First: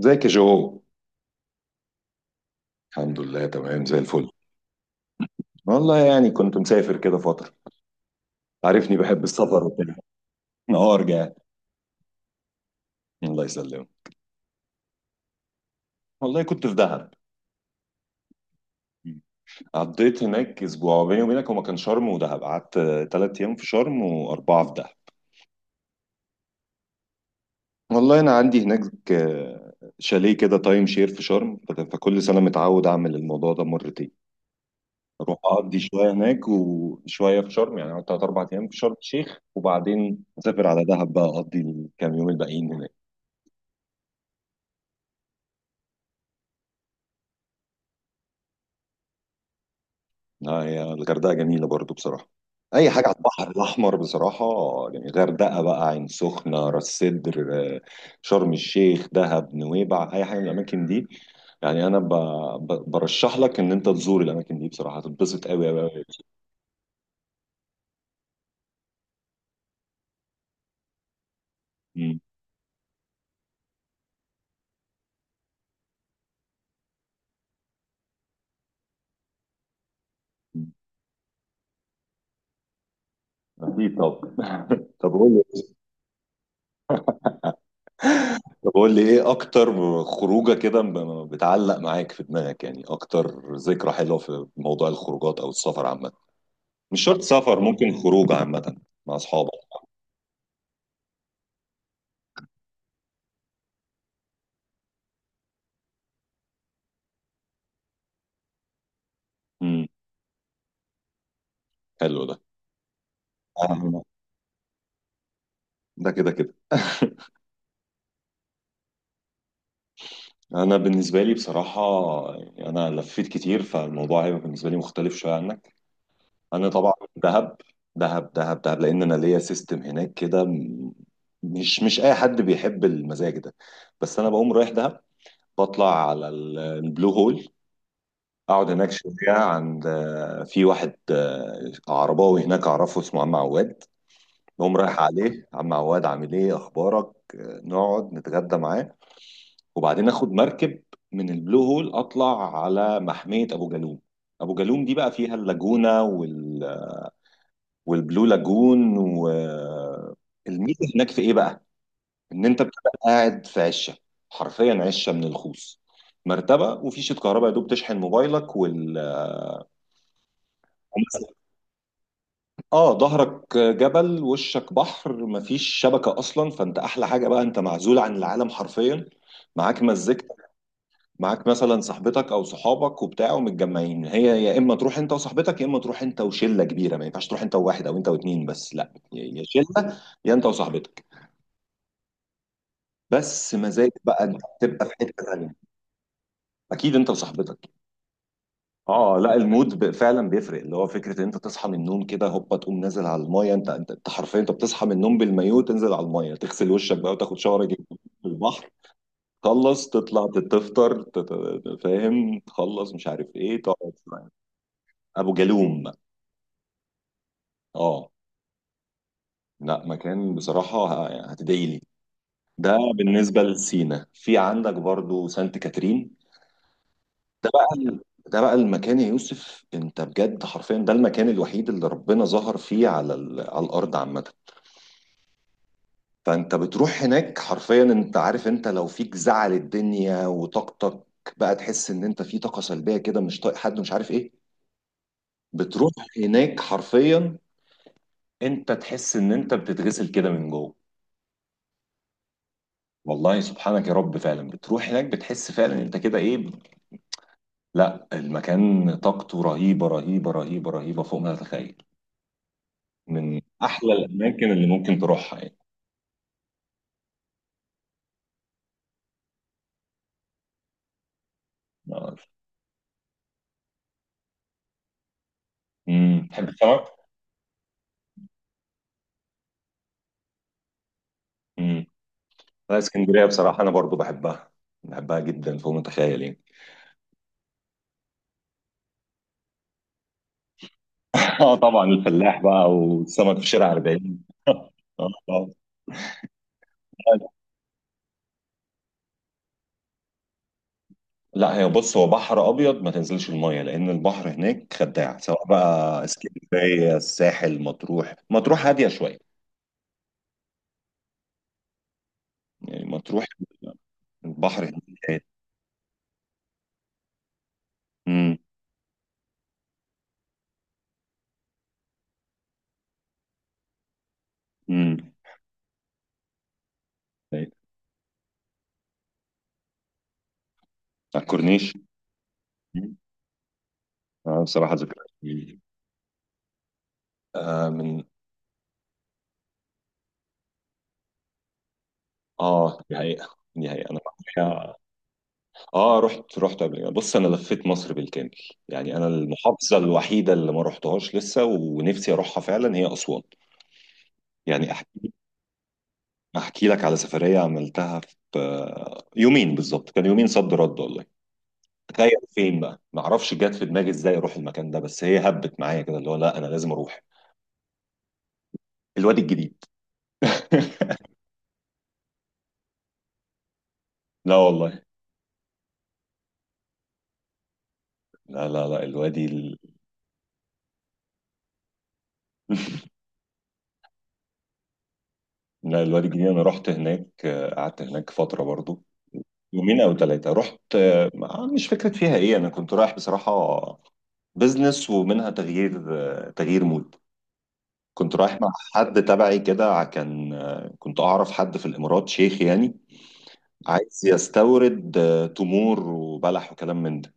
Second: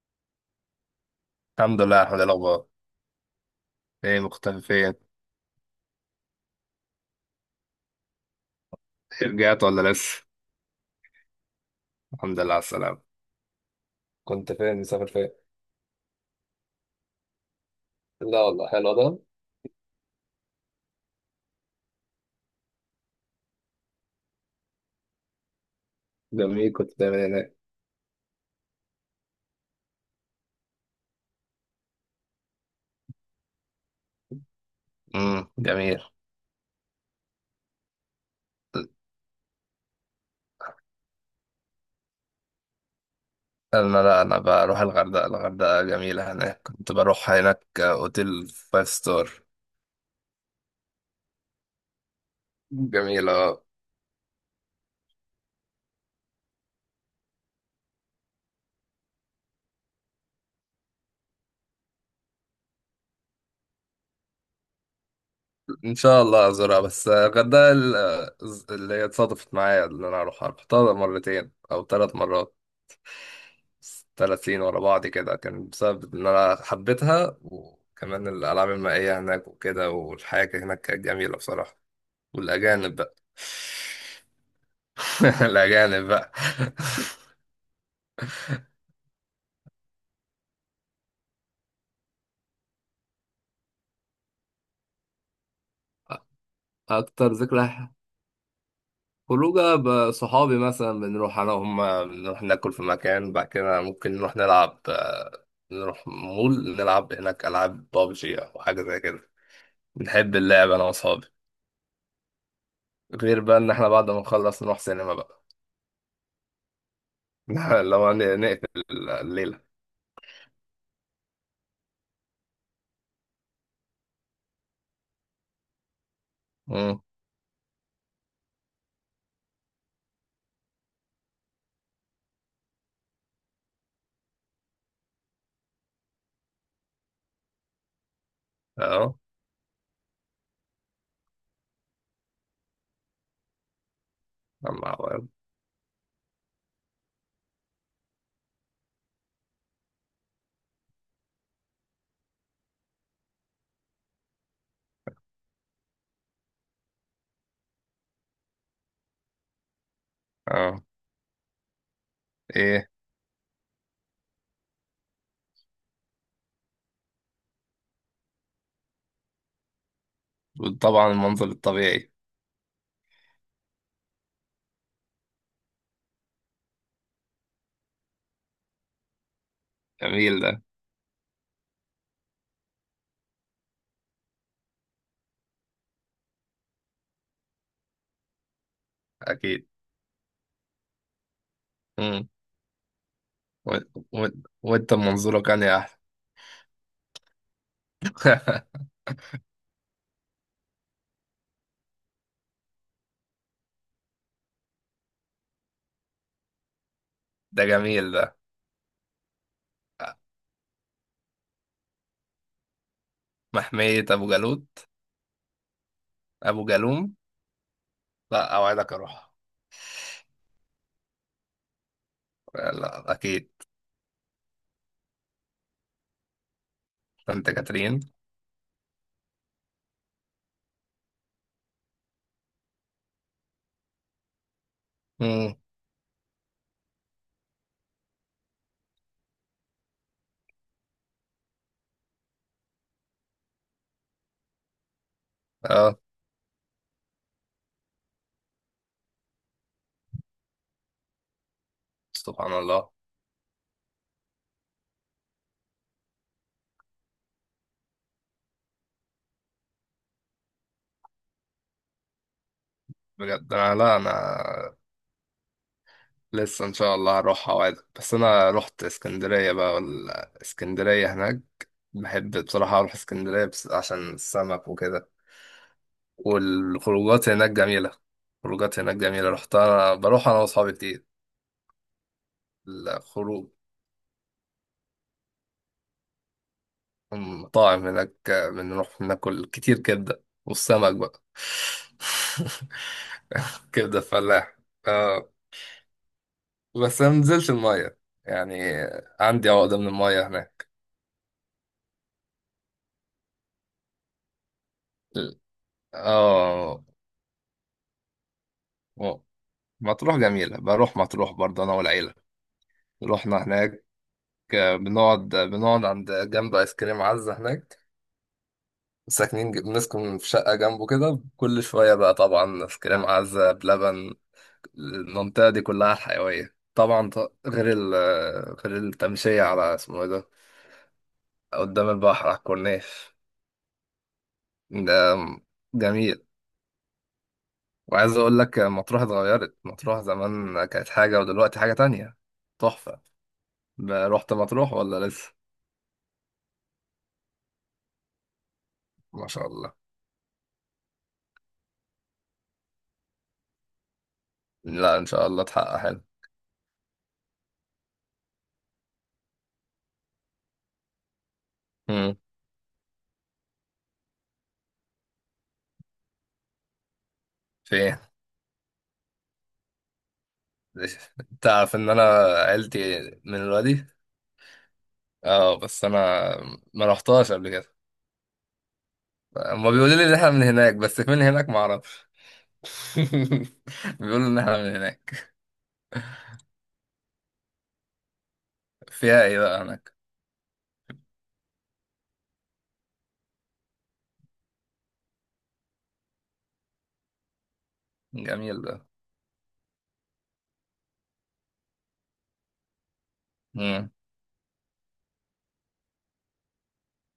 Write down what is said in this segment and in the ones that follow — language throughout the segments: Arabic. ازيك يا جو؟ الحمد لله، الحمد لله. الاخبار الحمد لله، تمام زي ايه؟ الفل. مختفي فين؟ والله يعني كنت مسافر كده فترة. عارفني بحب رجعت السفر ولا وكده. لسه؟ اه، رجعت. الحمد لله على السلامه. الله يسلمك. كنت فين؟ مسافر فين؟ والله كنت في دهب. لا والله حلو ده. قضيت هناك اسبوع. بيني وبينك هو كان شرم ودهب، قعدت ثلاث ايام في شرم واربعة في دهب. جميل، كنت دايما هناك. والله انا عندي هناك شاليه كده، تايم شير في شرم. فكل سنة متعود اعمل الموضوع ده مرتين. اروح اقضي جميل. شوية هناك وشوية في شرم، يعني أقعد تلات اربع ايام في شرم الشيخ وبعدين اسافر على دهب بقى اقضي الكام يوم الباقيين هناك. انا لا انا بروح الغردقه، الغردقه جميله هناك، كنت بروح هناك اوتيل فايف ستار. اه يا، الغردقه جميله برضو بصراحه. اي حاجه على جميله. البحر الاحمر بصراحه، يعني غردقه بقى، عين سخنه، راس سدر، آه، شرم الشيخ، دهب، نويبع، اي حاجه من الاماكن دي. يعني انا برشح لك ان انت تزور الاماكن دي بصراحه، هتتبسط قوي قوي ان قوي. شاء الله ازورها، بس الغردقه اللي هي اتصادفت معايا ان انا اروحها، رحتها مرتين او ثلاث مم. مرات. ثلاث سنين ورا بعض كده، كان بسبب إن أنا حبيتها، وكمان الألعاب المائية هناك وكده، والحياة كانت هناك كانت جميلة بصراحة. والأجانب بقى. اكيد. طب طب قول لي، الأجانب بقى. طب قول لي ايه اكتر خروجه كده بتعلق معاك في دماغك، يعني اكتر ذكرى حلوه في موضوع الخروجات او السفر عامه. مش شرط أكتر سفر، ذكرى. ممكن خروج عامه مع اصحابك. خروجة بصحابي مثلا، بنروح أنا وهم، بنروح ناكل في مكان، بعد كده ممكن نروح نلعب نروح مول نلعب هناك ألعاب بابجي أو حاجة زي كده. بنحب اللعب أنا وأصحابي. حلو ده. غير بقى إن إحنا أهم- بعد ما نخلص نروح سينما بقى. ده كده كده. اللي هو نقفل الليلة. انا بالنسبه لي بصراحه، يعني انا لفيت كتير فالموضوع هيبقى بالنسبه لي مختلف شويه عنك. انا طبعا مم. دهب دهب دهب دهب، لان انا ليا سيستم هناك كده. مش اي حد بيحب المزاج ده. بس انا بقوم رايح دهب، بطلع على البلو هول، اقعد هناك شويه اه. عند، في واحد، عرباوي هناك اعرفه اسمه عم عواد. بقوم الله رايح أكبر. عليه، عم عواد عامل ايه، اخبارك؟ نقعد نتغدى معاه، وبعدين اخد مركب من البلو هول اطلع على محمية ابو جالوم. ابو جالوم دي بقى فيها اللاجونة والبلو لاجون. اه. والميزة هناك في ايه بقى؟ ان انت ايه. بتبقى قاعد في عشة، حرفيا عشة من الخوص، مرتبة وفي شيت كهرباء يا دوب تشحن موبايلك وال... طبعا المنظر الطبيعي. اه، ظهرك جبل وشك بحر، مفيش شبكة اصلا، فانت احلى حاجة بقى، انت معزول عن العالم حرفيا. معاك جميل مزيكتك، ده. معاك مثلا صاحبتك او صحابك وبتاع، ومتجمعين. هي يا اما تروح انت وصاحبتك، يا اما تروح انت وشله كبيره، ما ينفعش تروح انت وواحد او انت واتنين، بس لا، يا اكيد. شله يا انت وصاحبتك. مم. بس و... مزاج بقى، و... انت بتبقى وانت في حته منظورك تانيه. كان يا احلى. اكيد انت وصاحبتك. اه لا، المود فعلا بيفرق، اللي هو فكره ان انت تصحى من النوم كده هوبا، تقوم نازل على المايه. انت انت أنت حرفيا انت بتصحى من النوم بالمايو، تنزل على المايه، تغسل وشك بقى وتاخد ده شاور جديد جميل ده. في البحر. تخلص تطلع تفطر فاهم، تخلص مش عارف ايه، تقعد. محمية ابو جالوت. ابو جالوم. ابو جالوم. اه. لا اوعدك اروح. لا مكان بصراحة، هتدعي لي. ده لا بالنسبة اكيد. لسينا. في عندك برضو سانت كاترين. ده انت بقى ال- كاترين. ده بقى المكان يا يوسف. انت بجد حرفيا ده المكان الوحيد اللي ربنا ظهر فيه على على الأرض عامة. مم. فانت بتروح هناك حرفيا، انت عارف، انت لو فيك زعل الدنيا وطاقتك بقى، تحس ان انت في طاقة سلبية كده، مش طايق حد، مش عارف ايه، بتروح اه. هناك حرفيا انت تحس ان انت بتتغسل كده من جوه. سبحان الله. والله سبحانك يا رب، فعلا بتروح هناك بتحس فعلا انت كده ايه. لا المكان طاقته رهيبه رهيبه رهيبه رهيبه، فوق ما تتخيل، من بجد انا احلى لا انا الاماكن اللي ممكن تروحها يعني. لسه ان شاء الله هروح اوعدك، بس انا رحت اسكندريه بقى، ولا اسكندريه هناك. بحب بصراحه اروح اسكندريه بس عشان السمك وكده. امم، تحب السمك؟ والخروجات هناك جميله، خروجات هناك جميله، رحتها بروح انا واصحابي كتير. امم. لا اسكندريه الخروج. بصراحه انا برضو بحبها، بحبها جدا فوق ما تتخيل يعني. المطاعم هناك بنروح ناكل كتير كبده والسمك بقى. اه طبعا، الفلاح بقى والسمك في شارع كبده 40. فلاح. آه، آه. آه. بس انا منزلش الميه يعني، عندي عقده من الميه هناك. لا هي، بص، هو بحر ابيض ما تنزلش المايه، لان البحر هناك خداع، سواء بقى اه. اسكندريه، الساحل، مطروح. مطروح هاديه شويه مطروح جميلة، بروح مطروح برضه أنا والعيلة. يعني. مطروح رحنا هناك. البحر هناك حكاية. بنقعد عند جنب آيس كريم عزة هناك. امم. ساكنين بنسكن في شقة جنبه كده، كل شوية بقى طبعا آيس كريم عزة بلبن. امم. المنطقة دي كلها حيوية طبعا ط- أيوة. غير ال آه، غير التمشية على اسمه إيه ده. على الكورنيش. قدام البحر على الكورنيش. مم. آه بصراحة ده ذكريات جميلة. جميل. آه من. وعايز أقول لك، مطروح اتغيرت، مطروح زمان كانت حاجة ودلوقتي حاجة تانية. اه دي تحفة. حقيقة دي حقيقة. أنا رحت مطروح معايا، ولا لسه؟ اه رحت رحت قبل كده. بص أنا لفيت مصر بالكامل، يعني أنا ما شاء الله. المحافظة الوحيدة اللي ما رحتهاش لسه ونفسي أروحها فعلا هي أسوان. يعني لا ان شاء الله تحقق حلو. أحكي لك على سفرية عملتها في، يومين بالظبط، كان يومين صد رد والله. تخيل امم. فين بقى؟ ما اعرفش جت في دماغي ازاي اروح المكان ده، بس هي هبت معايا كده اللي هو لا انا لازم اروح. في إيه؟ الوادي الجديد. انت عارف ان انا عيلتي من الوادي. لا والله. اه بس انا ما رحتهاش قبل كده. لا لا لا الوادي هما بيقولوا لي ان احنا من هناك، بس فين هناك ما اعرفش. بيقولوا ان احنا من هناك. لا، الوادي الجديد انا رحت هناك، قعدت هناك فتره برضو، فيها ايه بقى يومين او هناك؟ ثلاثه. رحت، مش فكره فيها ايه، انا كنت رايح بصراحه بزنس، ومنها تغيير، تغيير مود. كنت رايح مع جميل ده. حد تبعي كده، كان، كنت اعرف حد في الامارات شيخ يعني، امم. عايز يستورد، تمور وبلح وكلام من ده.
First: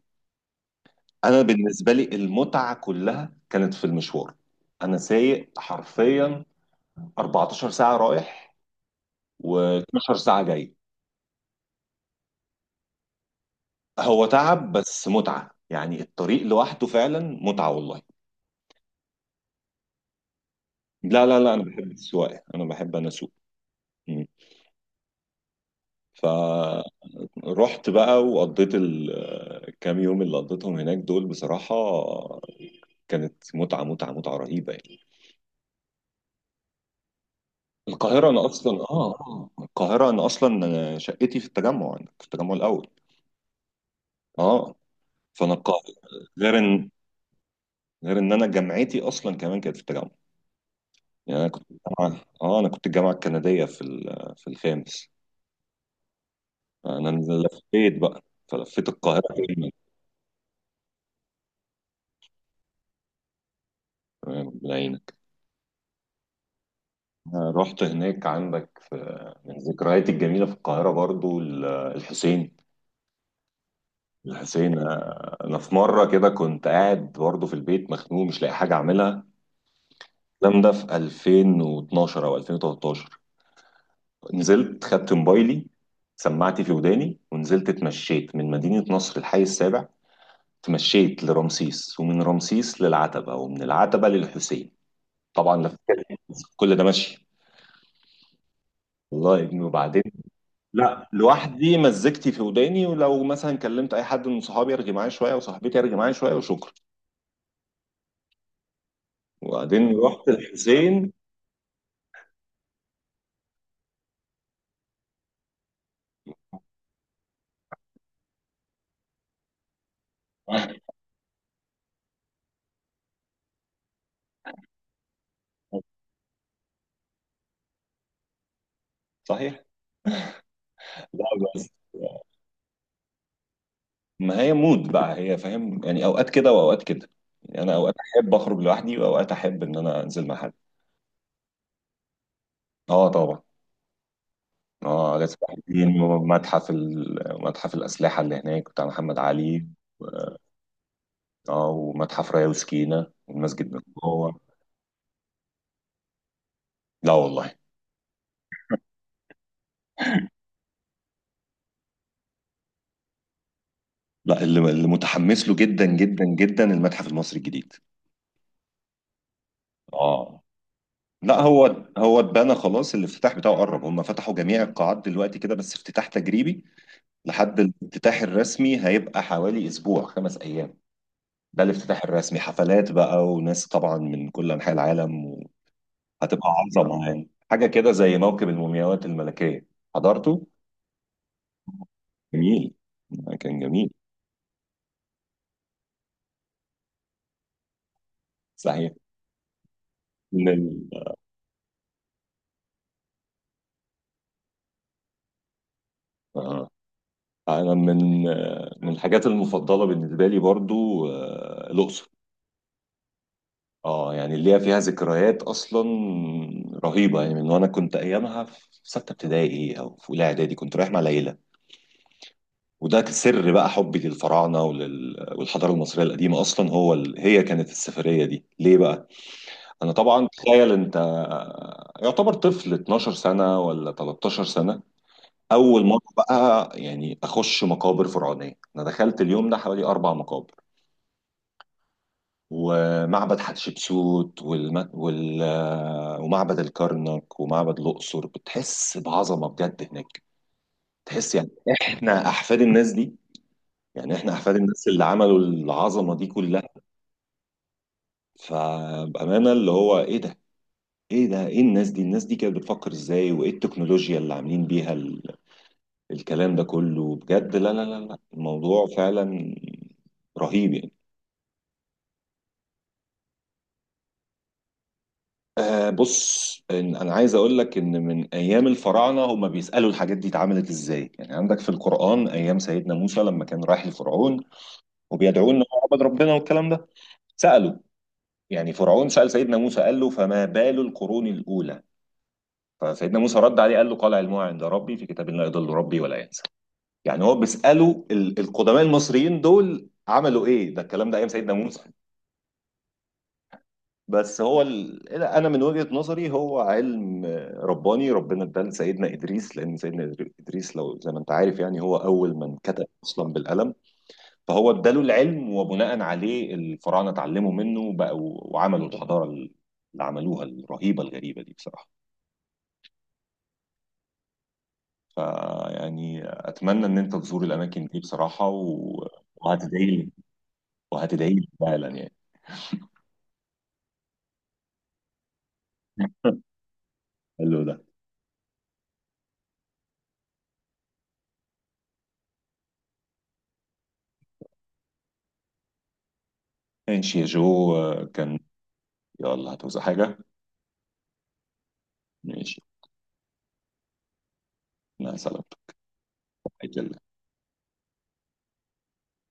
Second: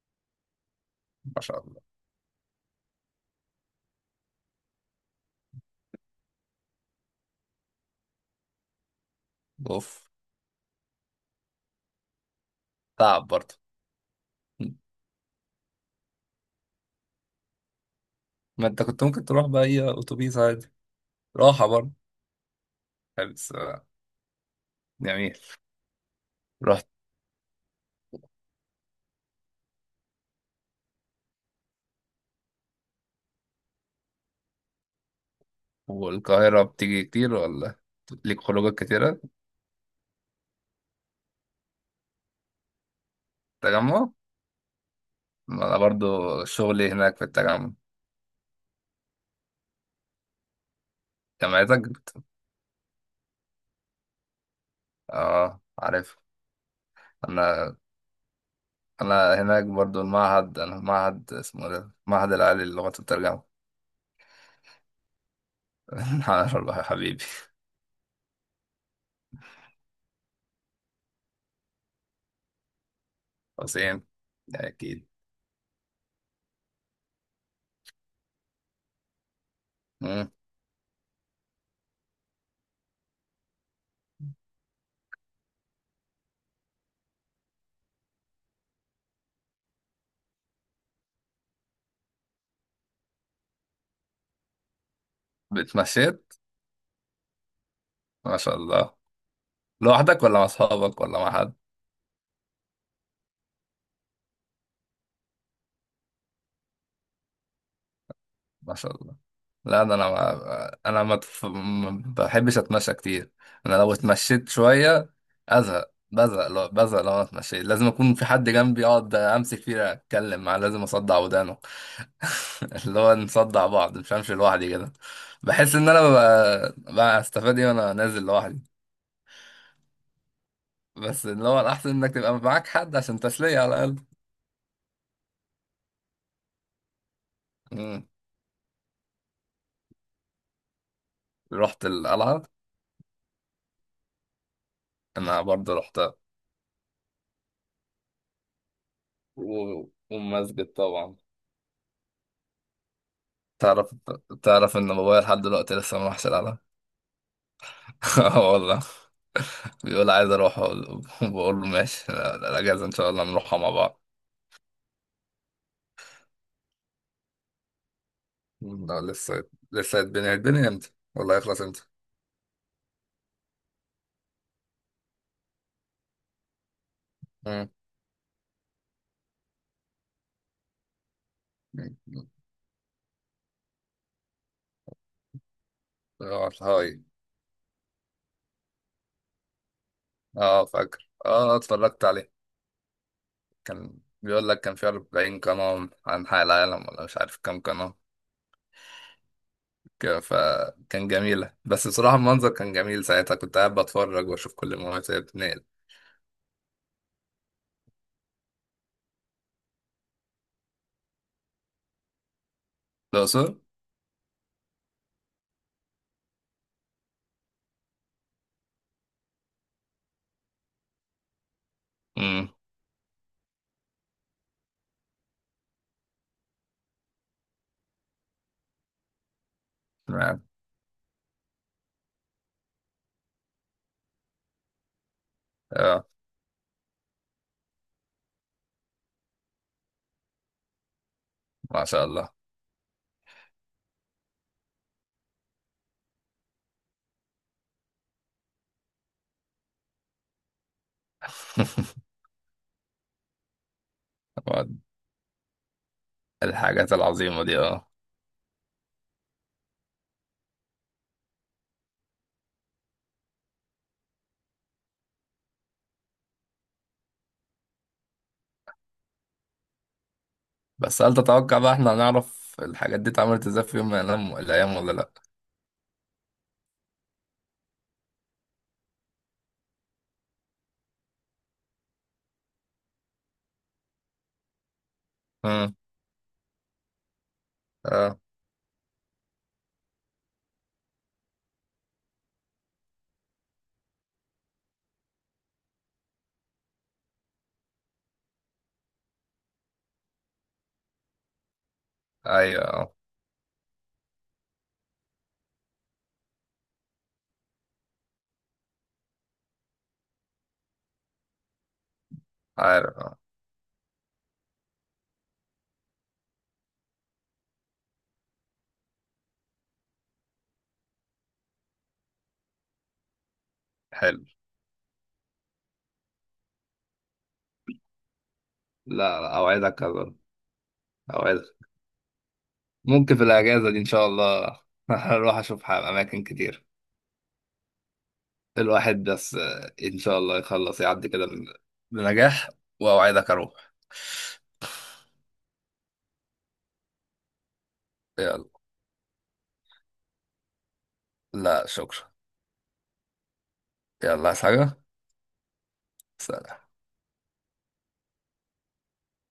انا ما شاء الله. بالنسبه لي المتعه كلها كانت في المشوار، انا سايق حرفيا 14 ساعة رايح اوف. و12 ساعة جاي. تعب برضه. هو تعب بس متعة، يعني الطريق لوحده فعلا متعة والله. ما انت كنت ممكن تروح باي اتوبيس عادي. لا لا لا أنا راحه بحب برضه. السواقة، أنا أسوق. بس مم. جميل. فرحت رحت. بقى وقضيت الكام يوم اللي قضيتهم هناك دول، بصراحة كانت متعة متعة متعة رهيبة يعني. والقاهره بتيجي كتير ولا؟ القاهرة ليك أنا خروجات أصلا كتيره. القاهرة أنا أصلا شقتي في التجمع، أنا في التجمع الأول. تجمع. آه فأنا انا القاهرة، برضو غير إن شغلي هناك في التجمع. غير إن أنا جامعتي أصلا كمان كانت في التجمع. يعني انا كنت جامعتك بت... الجامعه، اه انا كنت الجامعه الكنديه في في الخامس. اه عارف. انا انا لفيت بقى، فلفيت القاهره انا هناك كامله. برضو المعهد، انا في معهد اسمه إيه ده، المعهد العالي للغة والترجمة. تمام، ربنا يعينك. على الله يا حبيبي. أنا رحت هناك عندك في، من ذكرياتي الجميله في القاهره برضو الحسين. حسين. الحسين، اكيد. انا في مره كده كنت قاعد برضو في البيت مخنوق مش لاقي حاجه اعملها. مم. الكلام ده في 2012 او 2013. نزلت خدت موبايلي، سماعتي في وداني، ونزلت اتمشيت من مدينه نصر الحي السابع. تمشيت لرمسيس، ومن رمسيس للعتبة، ومن العتبة للحسين. طبعا لفت بتمشيت. كل ده ماشي ما شاء الله. والله يا ابني، وبعدين. لوحدك ولا مع اصحابك لا ولا مع حد؟ لوحدي، مزجتي في وداني، ولو مثلا كلمت اي حد من صحابي يرجع معايا شويه، وصاحبتي يرجع معايا شويه، وشكرا. ما شاء الله. لا ده وبعدين انا رحت ما انا الحسين. ما تف- ما بحبش اتمشى كتير. انا لو اتمشيت شويه ازهق، بزهق لو بزهق لو انا اتمشيت لازم اكون في حد جنبي، اقعد امسك فيه اتكلم معاه، لازم اصدع ودانه. اللي هو نصدع بعض، مش همشي لوحدي كده. بحس ان انا ببقى استفاد ايه وانا نازل لوحدي. صحيح. لا بس اللي هو بس الاحسن انك تبقى معاك حد عشان تسليه على الاقل. ما هي مود بقى، هي فاهم، يعني اوقات كده واوقات كده، يعني انا اوقات مم. احب اخرج لوحدي واوقات احب ان انا انزل مع حد. رحت القلعه. اه طبعا. اه غاز انا برضه الحديد، رحتها. ومتحف متحف الاسلحه اللي هناك بتاع محمد علي. والمسجد طبعا. اه ومتحف رايا وسكينة، والمسجد من تعرف جوه. تعرف ان بابايا لحد دلوقتي لسه ما راحش العالم. لا والله. آه والله. بيقول عايز اروح، بقول له ماشي، لا، الاجازه ان شاء الله نروحها مع بعض. لا، اللي متحمس له جدا جدا جدا المتحف المصري الجديد. لا لسه. لسه اه هيتبني امتى، ولا لا هيخلص امتى؟ هو، هو اتبنى خلاص، الافتتاح بتاعه قرب، هم فتحوا جميع القاعات دلوقتي كده بس افتتاح تجريبي. لحد مم. الافتتاح الرسمي هيبقى حوالي اسبوع، خمس ايام. ده الافتتاح الرسمي حفلات بقى وناس طبعا من كل انحاء العالم، وهتبقى اه هاي. عظمه يعني، حاجه كده زي موكب المومياوات الملكيه. حضرته. اه فاكر، اه اتفرجت عليه. جميل. كان جميل. كان بيقول لك كان في 40 قناة عن حق العالم، ولا مش عارف كام قناة. صحيح. فكان جميلة، بس بصراحة المنظر كان جميل ساعتها، كنت قاعد بتفرج واشوف كل المناطق بتنقل. آه. انا من، من الحاجات المفضله بالنسبه لي برضو، الاقصر. الأقصر. اه يعني اللي هي فيها ذكريات اصلا رهيبه يعني. من وانا كنت ايامها في سته ابتدائي او في اولى اعدادي، كنت رايح مع العيله. امم. وده سر بقى حبي للفراعنه والحضاره المصريه القديمه اصلا. هو هي كانت السفريه دي ليه بقى؟ انا طبعا تخيل انت، يعتبر طفل 12 سنه ولا 13 سنه، اول مره اه. بقى يعني اخش مقابر فرعونيه. انا دخلت اليوم ده حوالي اربع مقابر، ما شاء الله. ومعبد حتشبسوت ومعبد الكرنك ومعبد الأقصر. بتحس بعظمة بجد هناك. تحس يعني احنا أحفاد الناس دي، يعني احنا أحفاد الناس اللي عملوا العظمة دي كلها. الحاجات العظيمة دي اه. فبأمانة اللي هو ايه ده، ايه ده، ايه الناس دي، الناس دي كانت بتفكر ازاي، وايه التكنولوجيا اللي عاملين بيها الكلام ده كله بجد. لا لا لا لا الموضوع فعلا رهيب يعني. بس هل تتوقع بقى احنا هنعرف الحاجات دي اتعملت ازاي في يوم من الأيام، ولا لأ؟ آه بص، إن انا عايز اقول لك ان من ايام الفراعنه هم بيسالوا الحاجات دي اتعملت ازاي. يعني عندك في القران ايام سيدنا موسى لما كان رايح لفرعون وبيدعوه ان مم. هو عبد ربنا والكلام ده، سالوا، اه. يعني فرعون سال سيدنا موسى قال له فما بال القرون الاولى، فسيدنا موسى رد عليه قال له، قال علمها عند ربي في كتاب لا يضل ربي ولا ينسى. يعني هو بيسالوا القدماء المصريين دول عملوا ايه، ده الكلام ده ايام سيدنا موسى. أيوه اه. بس هو انا من وجهة نظري هو علم رباني ربنا اداه لسيدنا ادريس، لان سيدنا ادريس لو زي ما انت عارف يعني هو اول من كتب عارف اه. اصلا بالقلم. فهو اداله العلم، وبناء عليه الفراعنه اتعلموا منه وبقوا وعملوا الحضاره اللي عملوها الرهيبه الغريبه دي بصراحه. حلو. فيعني اتمنى ان انت تزور الاماكن دي بصراحه و... لا لا أوعدك وهتدعي لي أبدا. وهتدعي لي أوعدك. فعلا يعني. ممكن في الأجازة دي إن شاء الله. هروح أشوف أماكن كتير. حلو ده. الواحد بس إن شاء الله يخلص يعدي كده، بنجاح، وأوعدك أروح. ماشي يا جو. كان. يلا. يلا هتوزع حاجه؟ لا شكرا. ماشي. يلا، عايز حاجة؟ مع السلامه. سلام.